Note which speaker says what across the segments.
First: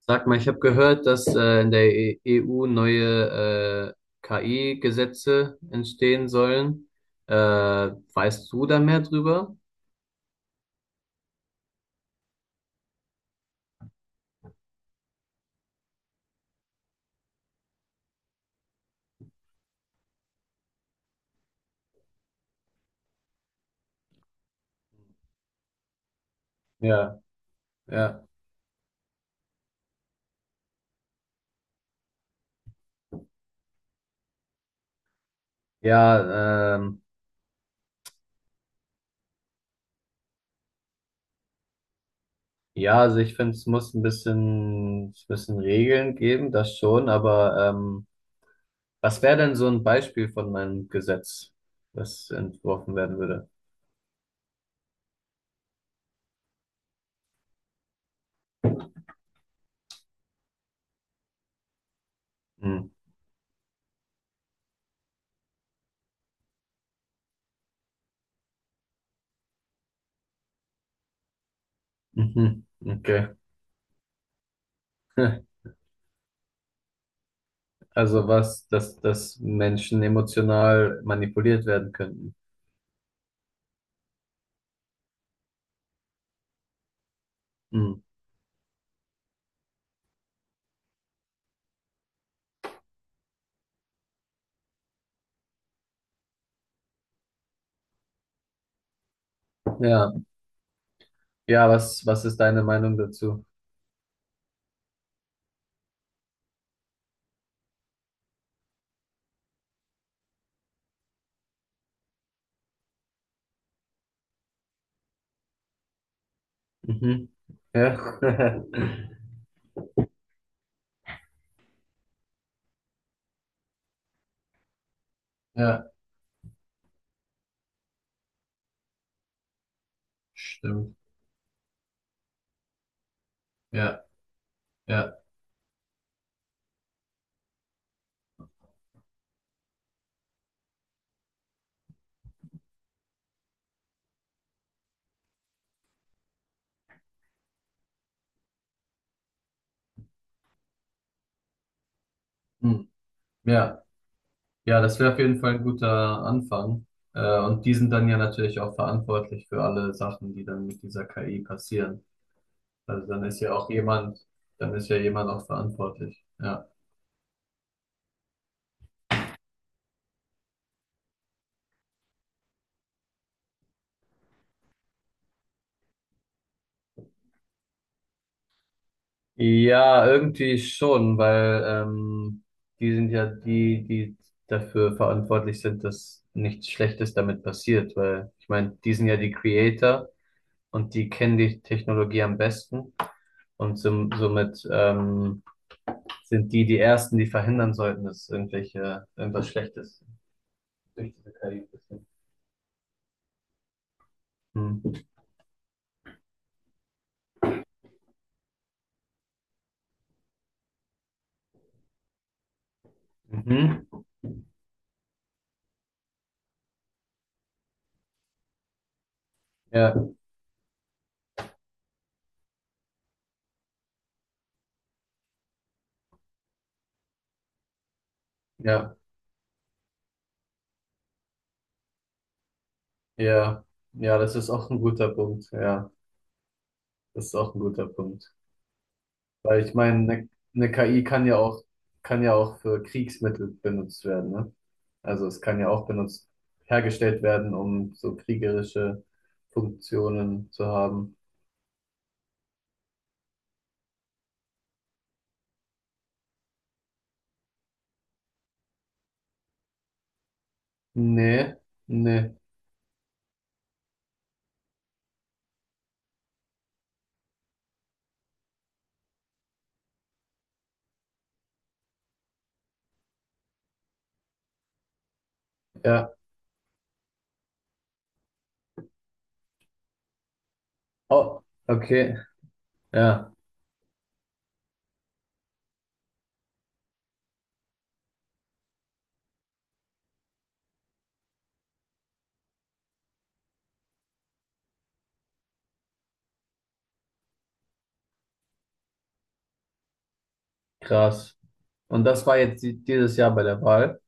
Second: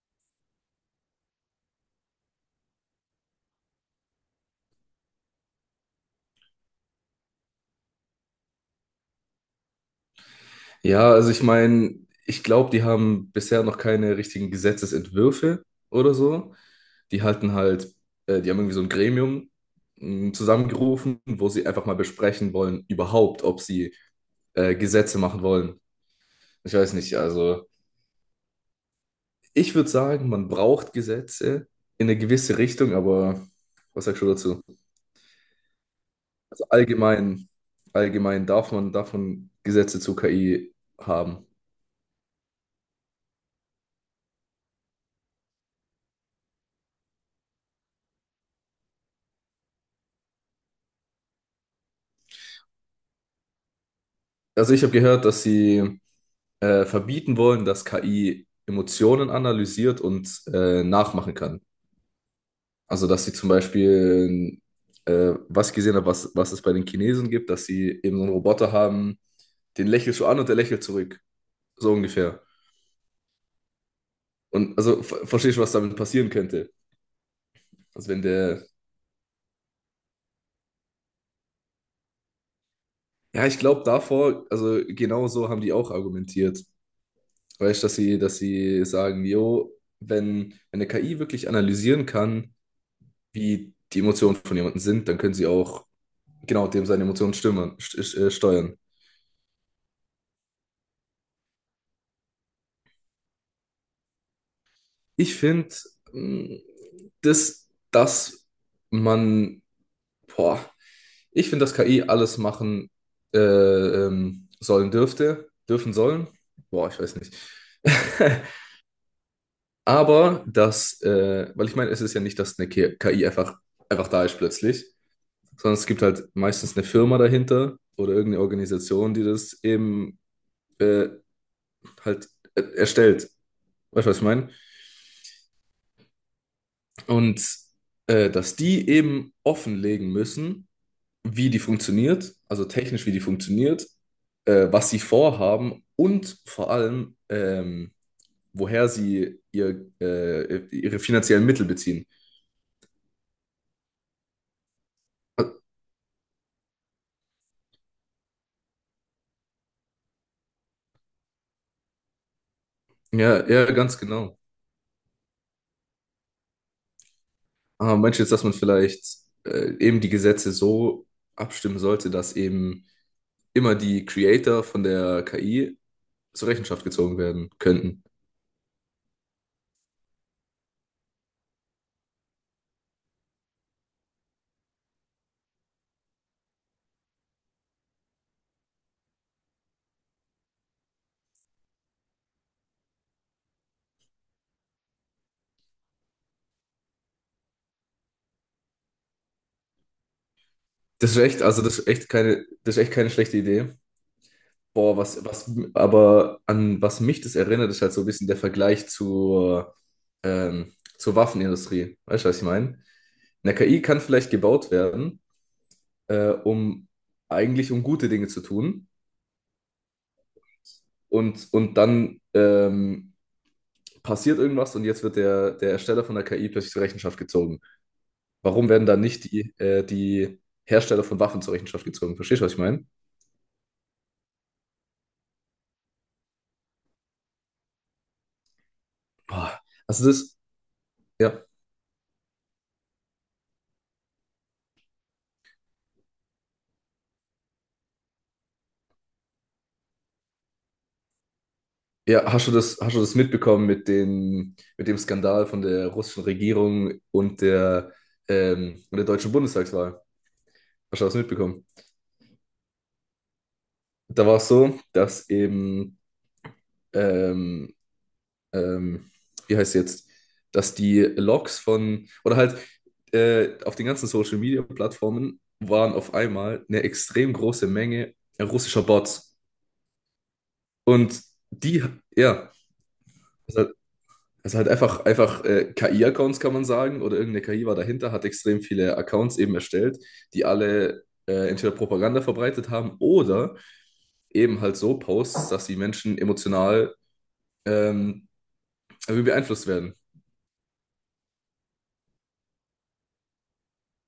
Speaker 1: Sag mal, ich habe gehört, dass in der EU neue KI-Gesetze entstehen sollen. Weißt du da mehr drüber?
Speaker 2: Ja, also ich meine, ich glaube, die haben bisher noch keine richtigen Gesetzesentwürfe oder so. Die halten halt, Die haben irgendwie so ein Gremium zusammengerufen, wo sie einfach mal besprechen wollen, überhaupt, ob sie Gesetze machen wollen. Ich weiß nicht,
Speaker 1: Ja,
Speaker 2: also
Speaker 1: ja,
Speaker 2: ich würde sagen, man braucht Gesetze in eine gewisse Richtung, aber was sagst du dazu? Also
Speaker 1: ja, ähm,
Speaker 2: allgemein, Allgemein darf man Gesetze zu KI haben.
Speaker 1: ja, also ich finde, es muss ein bisschen, es müssen Regeln geben, das schon, aber was wäre denn so ein Beispiel von einem Gesetz, das entworfen werden würde?
Speaker 2: Also ich habe gehört, dass sie verbieten wollen, dass KI Emotionen analysiert und nachmachen kann.
Speaker 1: Hm.
Speaker 2: Also, dass sie zum Beispiel, was ich gesehen habe, was es bei den Chinesen gibt, dass sie eben so einen Roboter haben, den lächelst du an und der lächelt zurück. So ungefähr.
Speaker 1: Mhm. Okay.
Speaker 2: Und also verstehst du, was damit passieren könnte? Also wenn
Speaker 1: Also
Speaker 2: der.
Speaker 1: dass Menschen emotional manipuliert werden könnten.
Speaker 2: Ja, ich glaube davor, also genau so haben die auch argumentiert. Weißt du,
Speaker 1: Hm.
Speaker 2: dass sie sagen, jo, wenn eine KI wirklich analysieren kann, wie die Emotionen von jemandem sind, dann können sie auch genau, dem seine Emotionen stimmen, st steuern.
Speaker 1: Ja, ja, was ist deine Meinung dazu?
Speaker 2: Ich finde, das, dass man, boah, ich finde, dass KI alles machen sollen dürfte, dürfen sollen. Boah, ich weiß
Speaker 1: Mhm.
Speaker 2: nicht.
Speaker 1: Ja.
Speaker 2: Aber dass weil ich meine, es ist ja nicht, dass eine KI einfach, da ist plötzlich, sondern es
Speaker 1: Ja,
Speaker 2: gibt halt meistens eine Firma dahinter oder irgendeine Organisation, die das eben
Speaker 1: stimmt.
Speaker 2: äh, halt erstellt.
Speaker 1: Ja,
Speaker 2: Weißt du, was ich meine?
Speaker 1: ja,
Speaker 2: Und dass die eben offenlegen müssen, wie die funktioniert, also technisch, wie die funktioniert, was sie vorhaben und vor allem, woher sie ihre finanziellen Mittel beziehen.
Speaker 1: hm. Ja, ja, das wäre auf jeden Fall ein guter Anfang. Und die sind dann ja natürlich auch verantwortlich für alle Sachen, die dann mit dieser KI passieren. Also dann ist
Speaker 2: Ja,
Speaker 1: ja auch
Speaker 2: ja, ganz
Speaker 1: jemand,
Speaker 2: genau.
Speaker 1: Dann ist ja jemand auch verantwortlich. Ja.
Speaker 2: Aber meinst du jetzt, dass man vielleicht eben die Gesetze so abstimmen sollte, dass eben immer die Creator von der KI zur Rechenschaft gezogen werden könnten?
Speaker 1: Ja, irgendwie schon, weil die sind ja die, die dafür verantwortlich sind, dass nichts Schlechtes damit passiert, weil ich meine, die sind ja die Creator und die kennen die Technologie am besten und somit sind die die Ersten, die verhindern sollten, dass irgendwelche irgendwas Schlechtes durch diese KI passiert.
Speaker 2: Das ist echt keine schlechte Idee.
Speaker 1: Hm.
Speaker 2: Boah, aber an was mich das erinnert, ist halt so ein bisschen der Vergleich ähm, zur Waffenindustrie. Weißt du, was ich meine? Eine KI
Speaker 1: Mhm.
Speaker 2: kann vielleicht gebaut werden, um eigentlich um gute Dinge zu tun.
Speaker 1: Ja,
Speaker 2: Und und dann passiert irgendwas und jetzt wird der Ersteller von der KI plötzlich zur Rechenschaft gezogen. Warum werden
Speaker 1: ja,
Speaker 2: dann nicht die Hersteller von Waffen zur Rechenschaft gezogen? Verstehst du, was ich meine?
Speaker 1: ja, ja, das ist auch ein guter Punkt. Ja, das ist auch ein guter Punkt.
Speaker 2: Boah,
Speaker 1: Weil ich
Speaker 2: also
Speaker 1: meine,
Speaker 2: das,
Speaker 1: eine KI kann ja
Speaker 2: ja.
Speaker 1: auch, kann ja auch für Kriegsmittel benutzt werden, ne? Also es kann ja auch benutzt, Hergestellt werden, um so kriegerische Funktionen zu haben.
Speaker 2: Ja, hast du das mitbekommen mit mit dem Skandal von der russischen Regierung und der deutschen Bundestagswahl? Hast du das
Speaker 1: Nee,
Speaker 2: mitbekommen?
Speaker 1: nee.
Speaker 2: Da war es so, dass eben, ähm, ähm, wie heißt es jetzt, dass die Logs von, oder halt auf den ganzen Social Media Plattformen waren
Speaker 1: Ja.
Speaker 2: auf einmal eine extrem große Menge russischer Bots. Und
Speaker 1: Oh,
Speaker 2: die,
Speaker 1: okay,
Speaker 2: ja,
Speaker 1: ja,
Speaker 2: also halt einfach KI-Accounts kann man sagen, oder irgendeine KI war dahinter, hat extrem viele Accounts eben erstellt, die alle entweder Propaganda verbreitet haben oder eben halt so Posts, dass die Menschen emotional ähm, irgendwie beeinflusst werden.
Speaker 1: krass. Und das war jetzt dieses Jahr bei der Wahl.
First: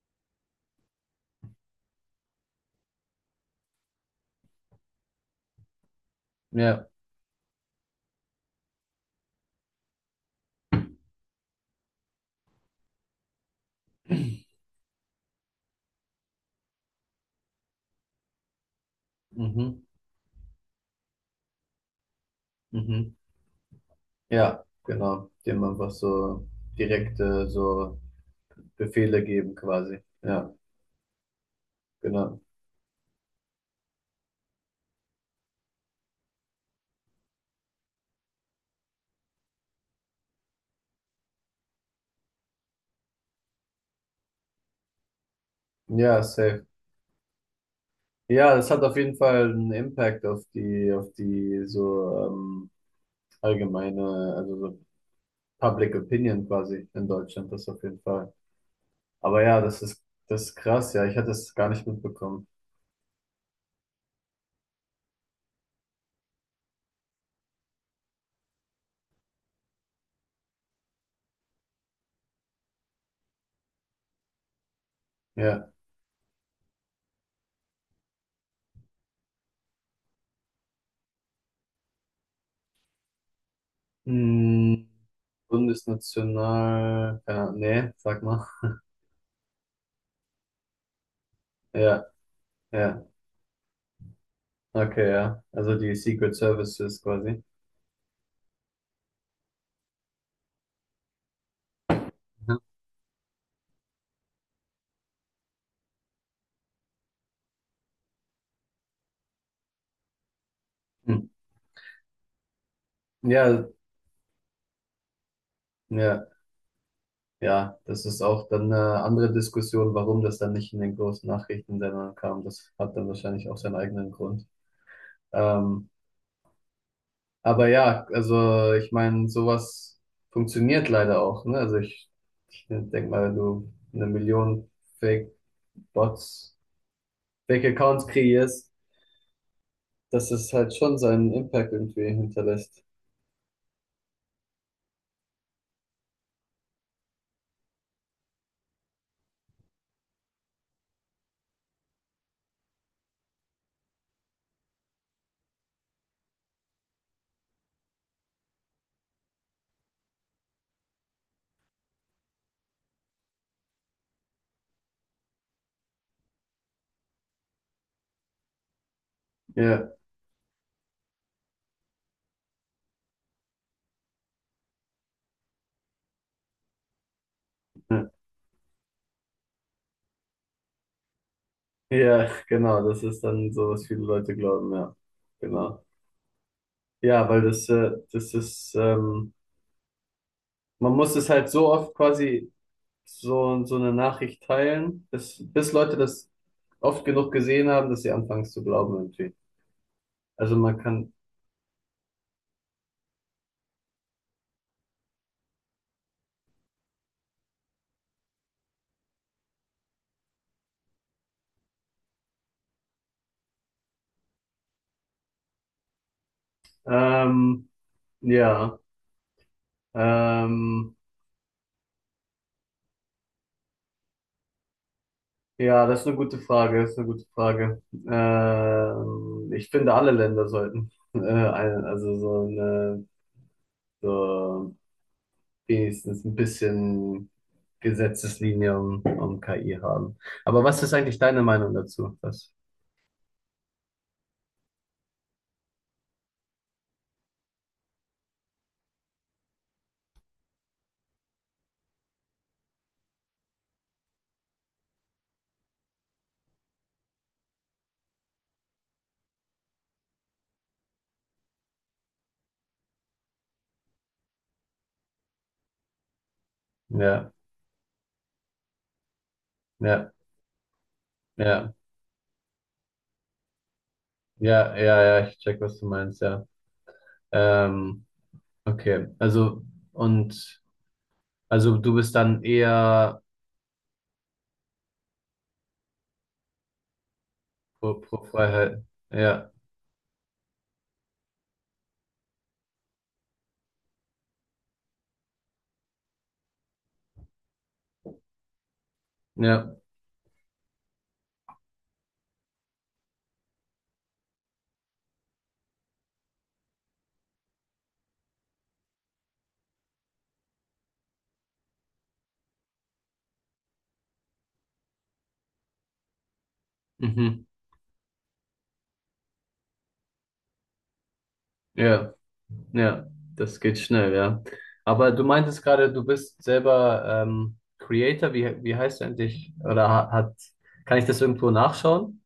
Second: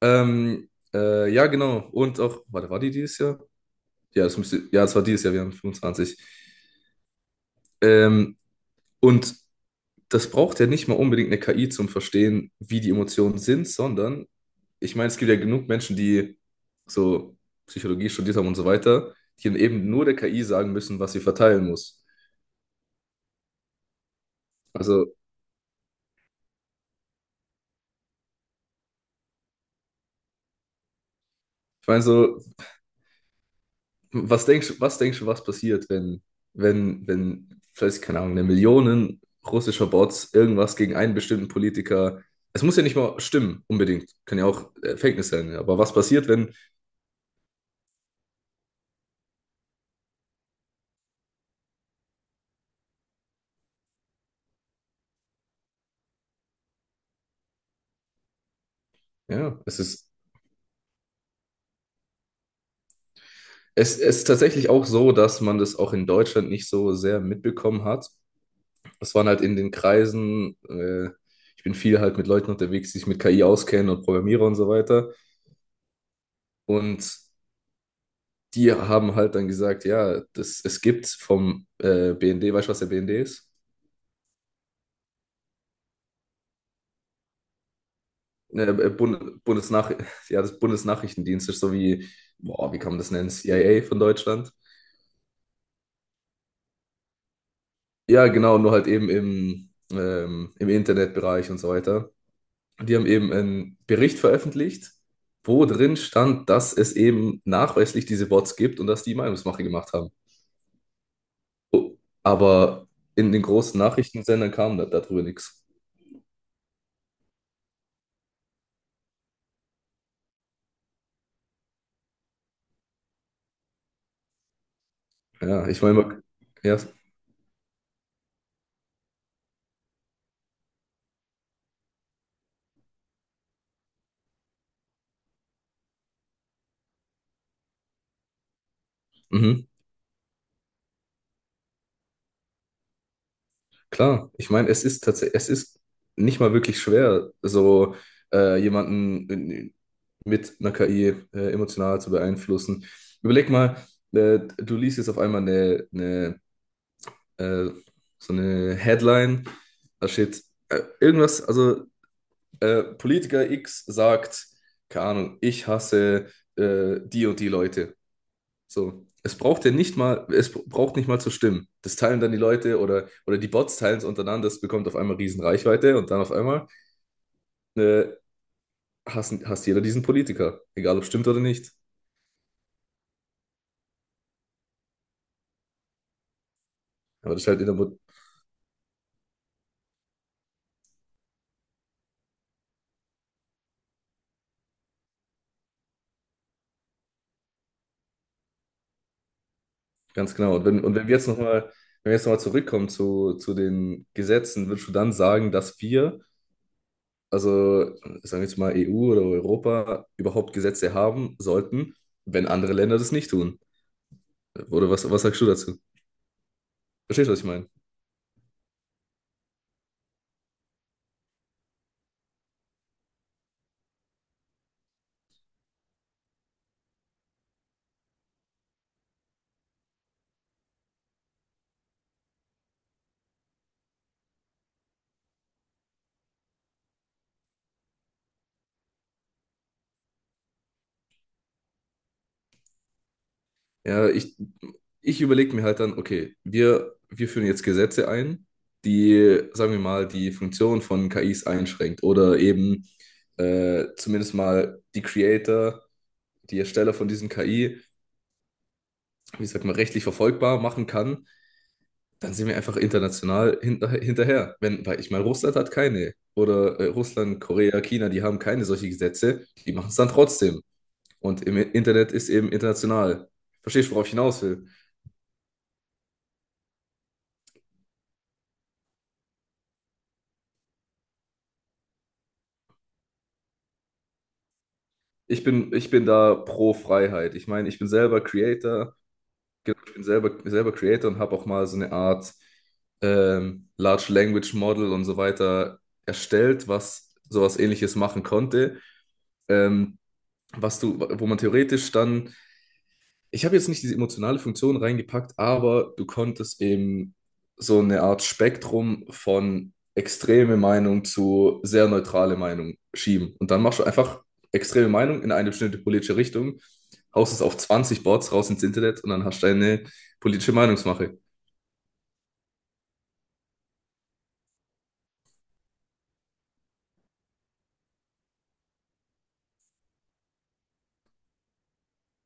Speaker 2: Ja, genau. Und auch, warte, war die dieses Jahr? Ja, das müsste, ja, das war dieses Jahr, wir haben 25.
Speaker 1: Ja.
Speaker 2: Ähm, und das braucht ja nicht mal unbedingt eine KI zum Verstehen, wie die Emotionen sind, sondern ich meine, es gibt ja genug Menschen, die so Psychologie studiert haben und so weiter, die dann
Speaker 1: mhm,
Speaker 2: eben nur der KI sagen müssen, was sie verteilen muss.
Speaker 1: mhm. Ja,
Speaker 2: Also,
Speaker 1: genau. Dem einfach so direkte so Befehle geben quasi. Ja,
Speaker 2: ich meine, so,
Speaker 1: genau.
Speaker 2: was denkst du, was passiert, wenn, vielleicht, keine Ahnung, eine Million russischer Bots irgendwas gegen einen bestimmten Politiker. Es muss ja nicht mal stimmen, unbedingt. Kann ja auch Fake News sein. Ja. Aber was
Speaker 1: Ja,
Speaker 2: passiert, wenn,
Speaker 1: safe. Ja, das hat auf jeden Fall einen Impact auf auf die so allgemeine, also so Public Opinion quasi in Deutschland, das auf jeden Fall. Aber
Speaker 2: Ja,
Speaker 1: ja, das ist krass, ja, ich hatte es gar nicht mitbekommen.
Speaker 2: es ist tatsächlich auch so, dass man das auch in Deutschland nicht so sehr mitbekommen hat. Das waren halt in den Kreisen, ich bin viel halt mit Leuten unterwegs, die sich mit KI auskennen und Programmierer und so weiter.
Speaker 1: Ja.
Speaker 2: Und die haben halt dann gesagt, ja, es gibt vom BND, weißt du, was der BND ist?
Speaker 1: Hm, Bundesnational, ja, nee, sag mal.
Speaker 2: Ne, Bund, Bundesnach ja, das Bundesnachrichtendienst ist so
Speaker 1: Ja,
Speaker 2: wie, boah, wie kann man
Speaker 1: ja,
Speaker 2: das nennen? CIA von Deutschland.
Speaker 1: okay, ja. Also die Secret Services quasi.
Speaker 2: Ja, genau, nur halt eben im Internetbereich und so weiter.
Speaker 1: Mhm.
Speaker 2: Und die haben eben einen Bericht veröffentlicht, wo drin stand, dass es eben nachweislich diese Bots gibt und dass die Meinungsmache gemacht haben.
Speaker 1: Hm.
Speaker 2: Oh, aber in den
Speaker 1: Ja,
Speaker 2: großen Nachrichtensendern kam darüber nichts.
Speaker 1: ja. Ja, das ist auch dann eine andere Diskussion, warum das dann nicht in den großen Nachrichtensendern kam. Das hat dann wahrscheinlich auch seinen eigenen Grund.
Speaker 2: Ja, ich
Speaker 1: Ähm,
Speaker 2: meine, ja.
Speaker 1: aber ja, also ich meine, sowas funktioniert leider auch, ne? Ich denke mal, wenn du eine Million Fake-Bots, Fake-Accounts kreierst,
Speaker 2: Mhm.
Speaker 1: dass es halt schon seinen Impact irgendwie hinterlässt.
Speaker 2: Klar. Ich meine, es ist tatsächlich, es ist nicht mal wirklich schwer, so jemanden mit einer KI emotional zu beeinflussen. Überleg mal, du liest jetzt auf einmal eine äh, so eine Headline, da steht irgendwas, also Politiker X sagt, keine Ahnung, ich hasse die und die Leute. So. Es braucht ja
Speaker 1: Ja,
Speaker 2: nicht mal, es braucht nicht mal zu stimmen. Das teilen dann die Leute oder die Bots teilen es untereinander, das bekommt auf einmal riesen Reichweite und dann auf einmal
Speaker 1: ja.
Speaker 2: äh, hasst jeder diesen Politiker, egal ob stimmt oder nicht. Ja,
Speaker 1: Ja, genau, das ist dann so, was viele Leute glauben, ja, genau. Ja,
Speaker 2: aber
Speaker 1: weil
Speaker 2: das ist halt in
Speaker 1: das,
Speaker 2: der Mo-.
Speaker 1: das ist, man muss es halt so oft quasi so, so eine Nachricht teilen, bis Leute das oft genug gesehen haben, dass sie anfangen es zu glauben irgendwie.
Speaker 2: Ganz
Speaker 1: Also
Speaker 2: genau. Und
Speaker 1: man
Speaker 2: wenn, und wenn
Speaker 1: kann,
Speaker 2: wir jetzt nochmal, wenn wir jetzt nochmal zurückkommen zu den Gesetzen, würdest du dann sagen, dass wir also sagen wir jetzt mal EU oder Europa, überhaupt Gesetze haben sollten, wenn andere Länder das nicht tun. Oder was sagst du dazu? Verstehst du, was ich
Speaker 1: ähm,
Speaker 2: meine?
Speaker 1: ja, ähm, ja, das ist eine gute Frage, das ist eine gute Frage. Ich finde, alle Länder sollten, also so eine, so wenigstens ein bisschen Gesetzeslinie um KI haben. Aber was ist eigentlich deine Meinung dazu? Was?
Speaker 2: Ja, ich überlege mir halt dann, okay, wir führen jetzt Gesetze ein, die, sagen wir mal, die Funktion von KIs einschränkt oder eben zumindest mal die Creator, die Ersteller von diesen KI, wie sagt man, rechtlich verfolgbar machen kann, dann sind wir einfach international hinterher. Wenn, weil ich meine, Russland hat keine. Oder
Speaker 1: Ja,
Speaker 2: Russland, Korea, China, die haben keine solche Gesetze. Die machen es dann
Speaker 1: ja.
Speaker 2: trotzdem. Und im
Speaker 1: Ja,
Speaker 2: Internet ist eben international. Verstehst du, worauf ich hinaus will?
Speaker 1: ja, ich check, was du meinst, ja. Ähm, okay, also und also du bist dann eher
Speaker 2: Ich bin da pro Freiheit. Ich meine, ich bin
Speaker 1: pro,
Speaker 2: selber
Speaker 1: pro Freiheit.
Speaker 2: Creator.
Speaker 1: Ja,
Speaker 2: Genau, ich bin selber, selber Creator und habe auch mal so eine Art Large Language Model und so weiter erstellt, was sowas Ähnliches machen konnte.
Speaker 1: ja,
Speaker 2: Ähm, was du, wo man theoretisch dann, ich habe jetzt nicht diese emotionale Funktion reingepackt, aber du konntest eben so eine Art Spektrum von extreme Meinung zu sehr neutrale Meinung schieben. Und dann machst du einfach extreme Meinung in eine bestimmte politische Richtung, haust es
Speaker 1: mhm,
Speaker 2: auf 20 Boards raus ins Internet und dann hast du eine politische Meinungsmache.
Speaker 1: ja, ja, das geht schnell, ja. Aber du meintest gerade, du bist selber Creator, wie heißt du eigentlich? Oder hat, kann ich das irgendwo nachschauen?